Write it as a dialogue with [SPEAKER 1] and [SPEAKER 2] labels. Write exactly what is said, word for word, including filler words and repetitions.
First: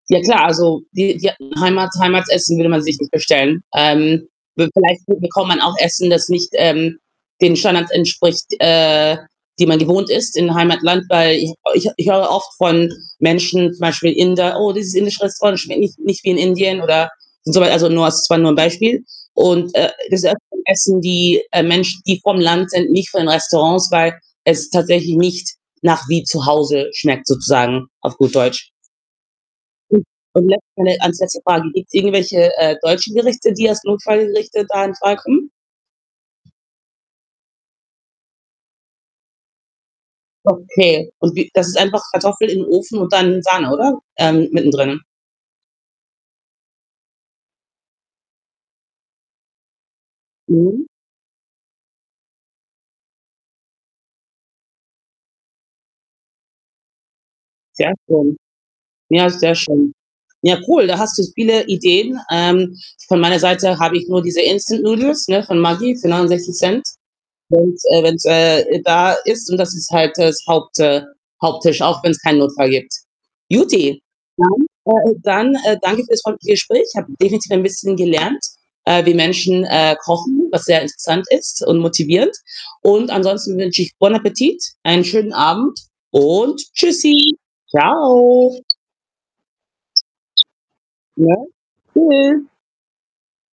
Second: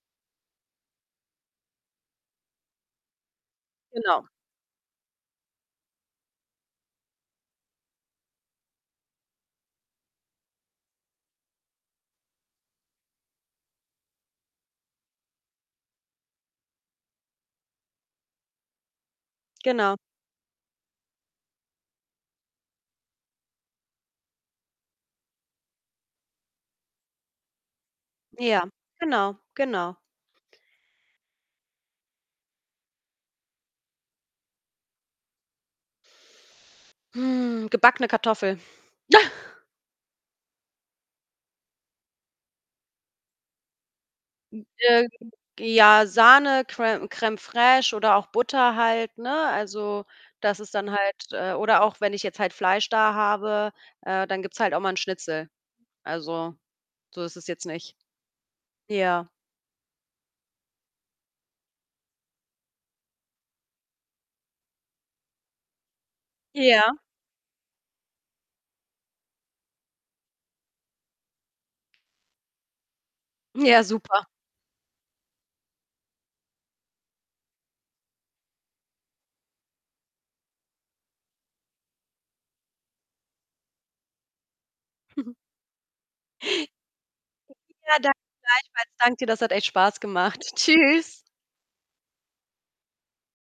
[SPEAKER 1] Ja klar, also, die die Heimat Heimatsessen würde man sich nicht bestellen.
[SPEAKER 2] Genau.
[SPEAKER 1] Ähm, we vielleicht bekommt man auch Essen, das nicht, ähm, den Standards entspricht, äh, die man gewohnt ist in Heimatland, weil ich ich ich höre oft von Menschen, zum Beispiel Inder: „Oh, dieses indische Restaurant schmeckt nicht nicht wie in Indien.“ oder und so was. Also, nur s das war nur ein Beispiel. Und, äh,
[SPEAKER 2] Genau.
[SPEAKER 1] das öfteren essen die, äh, Menschen, die vom Land sind, nicht von Restaurants, weil es tatsächlich nicht nach wie zu Hause schmeckt, sozusagen auf gut
[SPEAKER 2] Ja,
[SPEAKER 1] Deutsch.
[SPEAKER 2] genau, genau.
[SPEAKER 1] [unintelligible] als letzte Frage: Gibt's irgendwelche, äh, deutsche Gerichte, die als Notfallgerichte da in Frage kommen?
[SPEAKER 2] Mhm, gebackene Kartoffel.
[SPEAKER 1] Okay. Und wie das ist einfach Kartoffel in Ofen und dann in Sahne oder? Ähm, mittendrin?
[SPEAKER 2] [unintelligible] ja, Sahne, Crèm Crème fraîche oder auch Butter halt, ne? Also, das ist
[SPEAKER 1] Mhm.
[SPEAKER 2] dann halt äh, oder auch wenn ich jetzt halt Fleisch da habe, äh, dann gibt's halt auch mal 'n Schnitzel. Also, so ist es jetzt
[SPEAKER 1] Sehr
[SPEAKER 2] nicht.
[SPEAKER 1] schön.
[SPEAKER 2] Ja.
[SPEAKER 1] Ja, sehr schön. Ja, cool, da hast du viele Ideen. Ähm, von meiner Seite habe ich nur diese Instant-Noodles, ne, von Maggie, für neunundsechzig Cent.
[SPEAKER 2] Ja.
[SPEAKER 1] Und, äh, wenn's da ist und das ist halt das Haupt äh, Haupttisch, auch wenn's keinen Notfall gibt.
[SPEAKER 2] Ja,
[SPEAKER 1] Guti.
[SPEAKER 2] super.
[SPEAKER 1] Dann, äh, dann, äh, danke ich fürs freundliche Gespräch. Habe definitiv ein bisschen gelernt, äh, wie Menschen, äh, kochen, was sehr interessant ist und motivierend. Und ansonsten wünsche ich: Bon appétit, einen schönen Abend und Tschüssi.
[SPEAKER 2] [unintelligible] Ja, danke
[SPEAKER 1] Tschau.
[SPEAKER 2] gleichfalls. Danke dir. Das hat echt Spaß gemacht. Tschüss.
[SPEAKER 1] Ja, tschüss.